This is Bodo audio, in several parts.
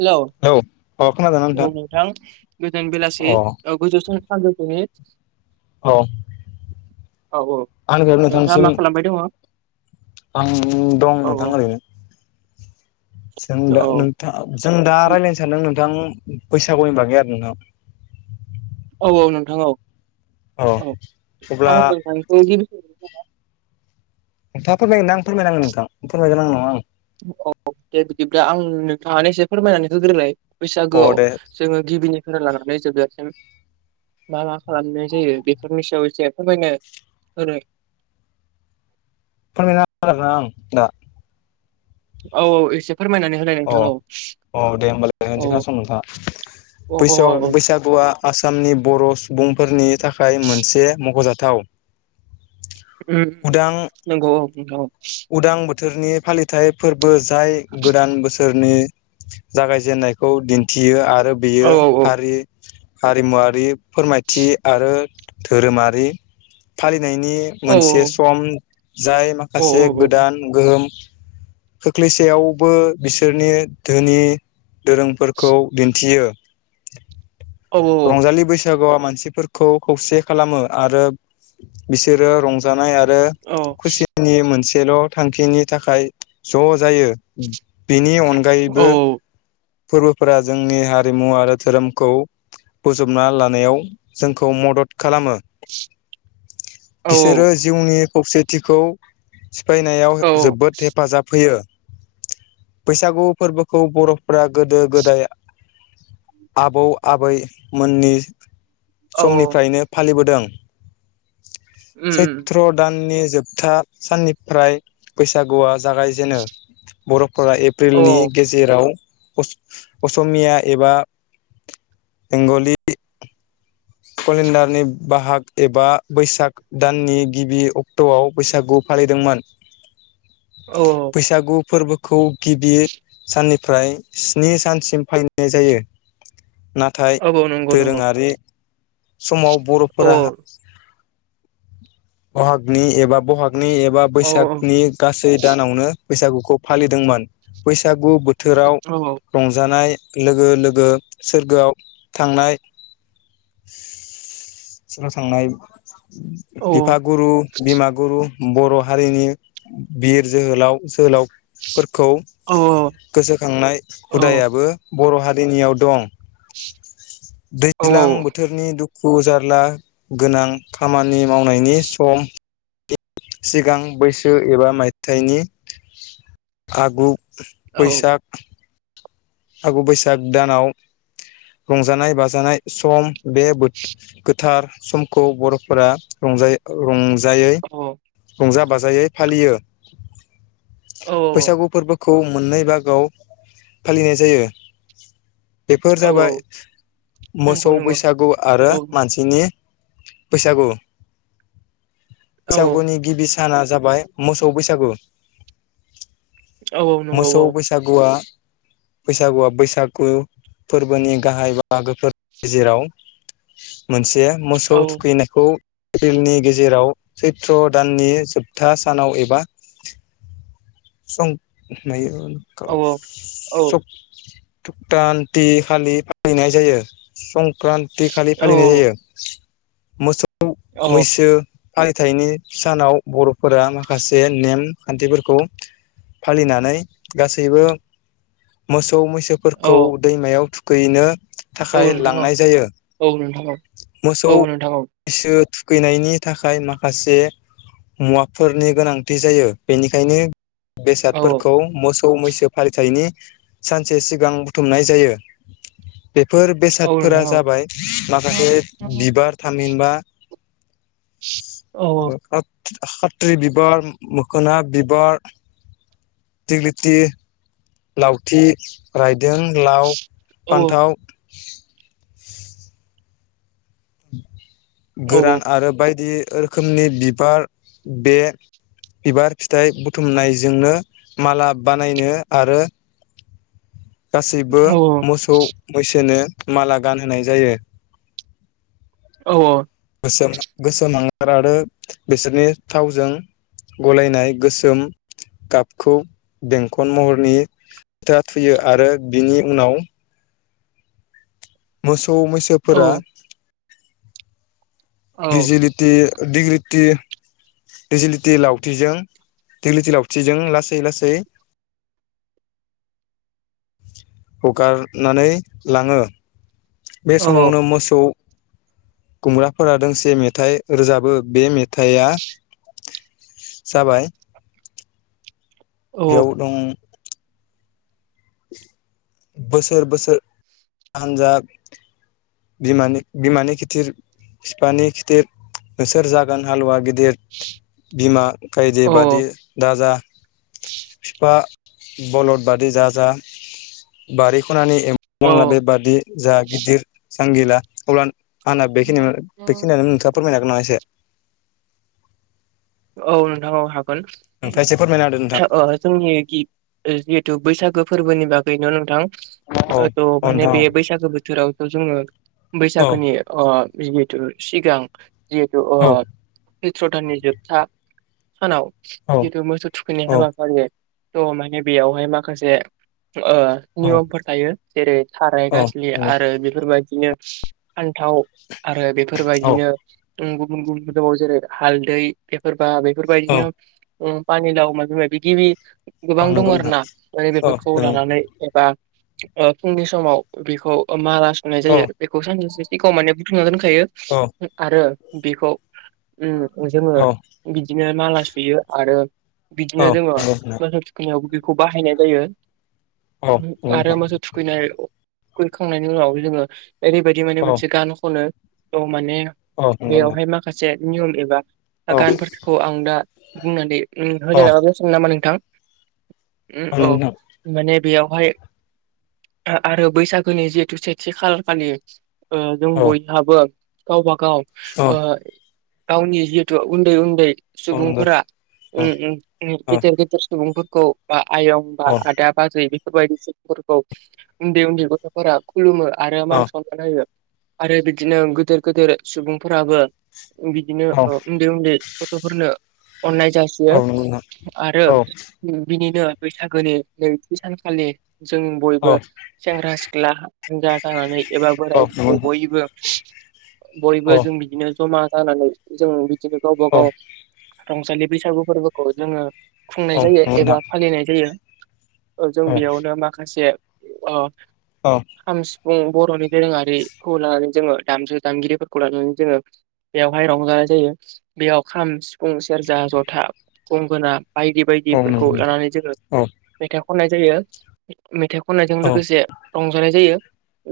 हेल' अ खोनादों ना औ नोंथां गोजोन अ बेलासि ओ गोजोन सानजौफोनि औ औ औ आंनिफ्रायबो नोंथाङा नोंथांनिसिम मा खालामबाय दङ औ आं दं औ नोंथां ओरैनो जों दा औ नोंथां जों दा रायलायनो सानदों नोंथां बैसागुनि बागै आरो नोंनाव औ औ नोंथां औ औ अब्ला आं नोंथांनिखौे नोंथाङा फोरमायगोनना आं फोरमायनांगो नोंथां [unintelligible] औ दे बिदिब्ला आं नोंथाङानो एसे फोरमायनानै होग्रोलाय अ बैसागोआव दे जोङो गिबिनिखौनो लानानै जोबजासिम मा मा खालामनाय जायो बेफोरनि सायाव एसे फोरमायनो होनो [unintelligible] आं दा औ औ एसे फोरमायनानै होलाय नोंथां अह औ अह दे होमबालाय औ खोनासं नोंथाङा औ औ बैसाग औ बैसागुआ आस आसामनि बर' सुबुंफोरनि थाखाय मोनसे मख'जाथाव ओम उदां नोंगौ औ उदां बोथोरनि फालिथाइ फोरबो जाय गोदान बोथ रनि जागायजेनन्नायखौ दिन्थियो आरो औ बियो औ हारि हारिमुवारि फोरमायथि आरो धोरोमारि फालि फैनायनि औ मोनसे सम जाय औ माखासे गोदान गोहोम खोख्लैसेयावबो बिसोरनि धोनि दोरोंफोरखौ दिन्थियो औ रंजालि बैस सागुआ मानसिफोरखौ खौसे खालामो आरो बिसोरो रंजानाय आरो औ आरो खुसिनि मोनसेल' थांखिनि थाखाय ज' जायो बिनि अनगायैबो औ फोरबोफोरा जोंनि हारिमु आरो धोरोमखौ बोजबना लानायाव जोंखौ मदद खालामो औ बिसोरो जिउनि खौसेथिखौ सिफायनायाव औ जोबोद हेफाजाब होयो बैसागु फोरबोखौ बर'फ्रा गोदो गोदाय आबौ आबैमोननि औ समनिफ्रायनो फालिबोदों उम उम सैत्र दाननि जोबथा साननिफ्राय बैसागुआ जागायजेनो बर फोरा औ एप्रिलनि गेजेराव अस असमिया एबा बेंगलि केलेन्डारनि बाहाग एबा बैसाग दाननि गिबि अक्ट'आव बैसागु फालिदोंमोन औ बैसागु फोरबो खौ गिबि साननिफ्राय स्निनि सानसिम फालिनाय जायो नाथाय औ औ नंगौ नंगौ दोरोङारि समाव औ बर'फोरा बहागनि एबा बहाग गनि एबा औ बैसागनि गासै दानावनो बैसागुखौ फालिदोंमोन बैसागु गु बोथोराव औ रंजानाय लोगो लोगो सोरगोआव थांनाय [unintelligible] थांनाय औ बिफा गुरु बिमा गुरु बर' हारिनि बिर जोहोलाव जोहोलाव फोर खौ औ गोसोखांनाय औ हुदायाबो बर' हारिनियाव दं औ दैज्लां बो दुखु जारला गोनां खामानि मावनायनि सम सिगां बैसो एबा मायथाइनि आगु बैसाग आगु बैसाग दानाव रंजानाय बाजानाय सम बे बो गोथार समखौ बर'फोरा रंजायो रंज जायै रंजा बाजायै फालियो औ बैसागु फोरबो खौ मोननै बागाव फालिनाय जायो। बेफोर औ जाबाय नंगौ मोसौ नंगौ बैसागु आरो औ मानसिनि बैसागु औ बैसागुनि गिबि साना जाबाय मोसौ बैसागु औ नंगौ औ मोसौ बैसागुआ बैसागुआ बैसागु फोरबोनि गाहाय बाहागोफोर गेजेराव मोनसे औ मोसौ थुखैनायखौ एप्रिलनि गेजेराव सैत्र दाननि जोबथा सानाव एबा सं नायो। [unintelligible] औ संक्रान्ति खालि औ औ फालिनाय जायो मोसौ मैसो फालिथायनि सानाव बर'फोरा माखासे नेम खान्थिफोरखौ फालिनानै गासैबो मोस औ मैसोफोरखौ दैमायाव थुखैनो औ फाय नोंथां लांनाय जायो औ नोंथां औ मोसौ औ नोंथां औ सो खैनायनि थाखाय माखासे मुवाफोरनि गोनांथि जायो बेनिखायनो औ बेसादफोरखौ मोस मैसो फालिथायनि सानसे सिगां बुथुमनाय जायो। फोर औ बेसादफोरा नोंथां औ जाबाय माखासे बिबार थामहिनबा औ [unintelligible] खाथ्रि बिबार मोखोना बिबार थिग्लि थि लावथि राय जों लाव औ फान्थाव गोरान आरो बायदि रोखोमनि बिबार बे बिबार फिथाइ बुथुमनायजोंनो माला बानायनो आरो। [inaudible] औ गासैबो मोसौ मैसोनो माला गानहोनाय जायो। [unintelligible] गलायनाय गोसोम गाबखौ बेंखन महरनि था थुयो आरो बिनि उनाव मोसौ मैसोफोरा दिजिलिटि दिगरिटि दैजिलिटि लावथिजों दैलिटि लावथिजों लासै लासै [unintelligible] हगारनानै लाङो बे समावनो मोसौ खुमब्राफोरा दोंसे मेथाइ रोजाबो बे मेथाइआ जाबाय। औ औ बेयाव दं। बोसोर बोसोर हानजा। बिमानि बिमानि खिथिर फिफानि खिथिर। नोंसोर जागोन हालुवा गिदिर बिमा गायदे औ बादि दाजा। फिफा बलद बादि जा जा बारि। खनानि एम्बु औ बंला बेबादि जा गिदिर जांगिला अब्ला आंना बेखिनियाव बेखिनियावनो नोंथाङा फोरमायनो हागोन नामा एसे। औ नोंथां औ हा गोन नोंथाङा एसे फोरमायना होदो नोंथां ओ जोंनि गि जिथु बैसागो। फोरबोनि बागैनो नोंथां। औ ओ थ' औ माने बे नोंथां औ बैसागो बोथोरावथ' जोङो बैसागोनि अ जिहेतु सिगां जिहेथु अ औ सैत्र दाननि जोब था सानाव जितु मोसौ थुखैनाय हाबाफारि थ' माने बेयावहाय माखासे ओ नियमफोर थायो जेरै थाराय औ गाज्लि नंगौ आरो बेफोरबायदिनो फान्थाव आरो बेफोरबायदिनो गुबुन गुबुन दं जेरै हालदै बेफोर बा बेफोरबायदिनो पानि लाव मायबा मायबि गिबि गोबां दं आरो ना। ओमफाय औ बेफोरखौ नंगौ नोंथां लानानै एबा ओ फुंनि समाव बेखौ माला सुनाय औ नंगौ जायो बेखौ सानसेसो सिगाङाव माने बुथुमना दोनखा औ थायो आरो बेखौ उम जोङो औ बिदिनो माला सुयो आरो औ बिदिनो जोङो नंगौ नोंथां मोसौ थुखैनायावबो बे खौ बाहायनाय जायो औ नंगौ आरो नोंथां मोसौ थुखैनाय थुखैखांनायनि उनाव जोङो ओरैबायदि औ माने मोनसे गान खनो। थ' माने नंगौ नोंथां बेयावहाय माखासे नियम एबा औ औ गानफोरखौ आं दा बुंनानै होलायालाबाबो जासिगोन नामा नोंथां? उम औ नंगौ नोंथां माने बेयावहाय आरो बैसागोनि जिहेथु सेथि खालार खालि ओ जों औ बयहाबो गावबा गाव औ ओ गावनि जि उन्दै उन्दै औ नंगौ सुबुंफोरा औ उम उम गेदेर औ गेदेर सुबुंफोरखौ बा आयं बा औ आदा बाजै बेफोरबायदि सुबुंफोरखौ उन्दै उन्दै गथ'फोरा खुलुमो। आरो मान सनमान होयो आरो बिदिनो गोदोर गोदोर सुबुंफोराबो बि ओ उन्दै उन्दै गथ'फोरनो अननाय औ जासियो नंगौ नोंथां आरो औ नंगौ नोंथां औ बिनिनो बैसागोनि नैथि सानखालि जों बयबो सेंग्रा सिख्ला हान्जा जानानै एबा औ बोराय बुरै बयबो बयबो जों बिदिनो जमा जानानै जों बिदिनो गावबा गाव रंजालि बैसागु फोरबोखौ जोङो खुंनाय औ नंगौ नोंथां औ जायो नंगौ नोंथां एबा फालिनाय जायो। ओ जों औ औ बेयावनो माखासे ओ औ नोंथां औ खाम सिफुं बर'नि दोरोङारिखौ लानानै जोङो दामजु दामगिरिफोरखौ लानानै जोङो बेयावहाय रं जानाय जायो बेयाव खाम सिफुं सेरजा जथा गंगोना बायदि नोंथां औ बायदिफोरखौ नोंथां औ नोंथां औ नोंथां औ नोंथां औ नोंथां औ नोंथां लानानै जोङो मेथाइ खननाय जायो। मेथाइ खननायजों लोगोसे रंजानाय जायो।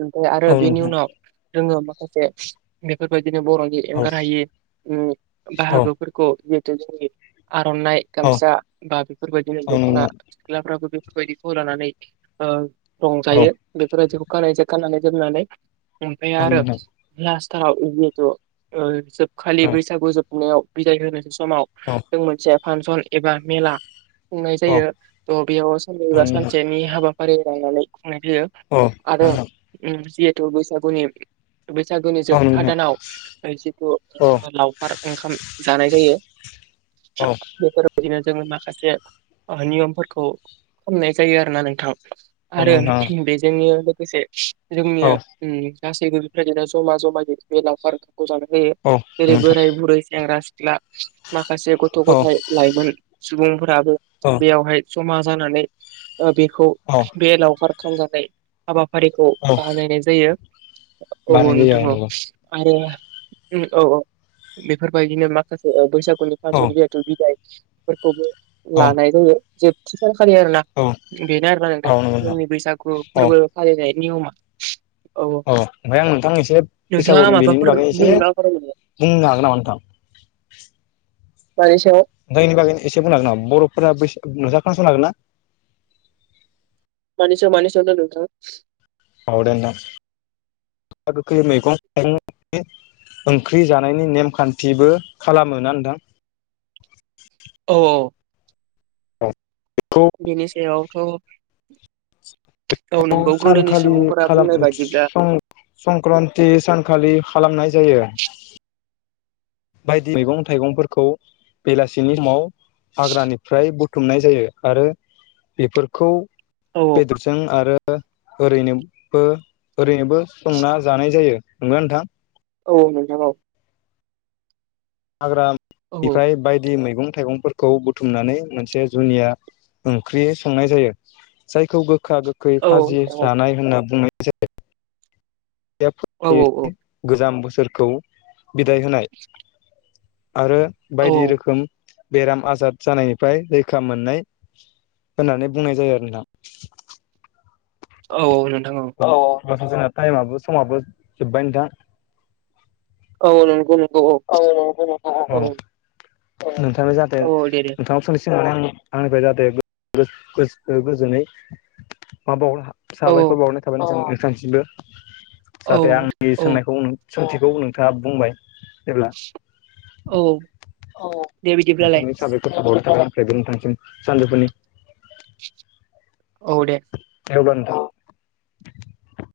ओमफ्राय आरो बेनि उनाव जोङो माखासे बेफोरबायदिनो बर'नि एंगार हायि उम बाहागोफोरखौ जिहेतु जोंनि आर'नाइ गामसा बा बेफोरबायदिनो दख'ना सिख्लाफ्राबो बे बेफोरबायदिखौ लानानै ओ रंजायो बेफोरबायदिखौ खानायसे खानानै जोमनानै ओमफ्राय आरो लास्टथाराव जिहेतु ओ जोबखालि बैसागु जोबनायाव बिदाय होनोसै समाव जों मोनसे फांसन एबा मेला खुंनाय जायो। थ' बेयाव साननैबा सानसेनि हाबाफारि लानानै खुंनाय जायो आरो उम जिहेथु बैसागुनि बैसागोनि जोबथा दानाव जिथु लावखार ओंखाम जानाय जायो बेफोर बिदिनो जोङो माखासे आ नियमफोरखौ खामनाय जायो आरोना नोंथां। आरो बेजोंनो लोगोसे जोंनि ओम गासैबो बिफोरबादिनो जमा जमा ज बे लावखारखौ जानो होयो जेरै बोराय बुरै सेंग्रा सि ख्ला माखासे गथ' गथायाइ लाइमोन सुबुंफोरा बो औ बैयावहाय जमा जानानै ओ बेखौ औ औ बे लावखार खालामजानाय हाबा फारिखौ औ बाहायनायनाय जायो। औ बानायनाय नोंथां जायो औ। नंगौ आरो औ औ। बेफोरबायदिनो माखासे ओ बैसागुनि फांसन जिहेथु बिदायफोरखौबो औ लानाय जायो जोबथि फालियो आरोना बेनो आरोना नोंथां औ नंगौ जोंनि बैसागु औ फोरबो फालिनाय नियमा औ अ ओमफाय आं नोंथां एसे नोंथाङा बैसागुनि बेनिनो माबाफोर बागै एसे बुंनो बुंनो हागोन नामा नोंथां मानि सायाव नोंथाङा इनि बागैनो एसे बुंनो हागोन नामा बर'फोरा बैसा नोंथाङा खोनासंनो हागोन ना मानि सायाव मानि सायाव होनदों नोंथां औ दे नोंथां गोखा गोखै मैगं [unintelligible] ओंख्रि जानायनि नेमखान्थिबो खालामोना नोंथां? औ औ औ बेनि सायावथ' औ नोंगौ [unintelligible] गोदोनि सानखालि सुबुंफोरा खालाम बुंनाय [unintelligible] बायदिब्ला सं-संक्रान्ति सानखालि खालामनाय जायो बायदि मैगं थाइगंफोरखौ बेलासिनि समाव हाग्रानिफ्राय बुथुमनाय जायो आरो बेफोरखौ औ बेदरजों आरो ओरैनोबो-ओरैनोबो संना जानाय जायो नंगोना नोंथां औ नोंथां औ। औ हाग्रानिफ्राय बायदि मैगं थाइगं फोरखौ बुथुमनानै मोनसे जुनिया ओंख्रि संनाय जायो जायखौ गो खा गोखै औ खाजि नोंथां औ जानाय होनना बुंनाय जायो। औ [unintelligible] गोजाम बोसोरखौ बिदाय होनाय। आरो औ बायदि रोखोम बेराम आजार जानायनिफ्राय रैखा मोननाय। होननानै बुंनाय जायो आरो नोंथां। औ औ नोंथां औ। [unintelligible] जोंना टाइमाबो समाबो जोबबाय नोंथां औ नंगौ नों औ [unintelligible] औ नोंथांनि जाहाथे औ दे दे नोंथाङा [unintelligible] [unintelligible] आंनिफ्राय जाहाथे [unintelligible] गोजोनै माबाहरनो औ साबायखर बावहरनाय थाबाय [unintelligible] नोंथांनिसिमबो औ जाहाथे आंनि औ सोंनायखौ सोंथिखौ नोंथाङा बुंबाय जेब्ला औ औ दे बिदिब्लालाय नोंथांनि [unintelligible] गोजोनथोंसै सानजौफुनि। औ दे। दे‌ अब्ला नोंथां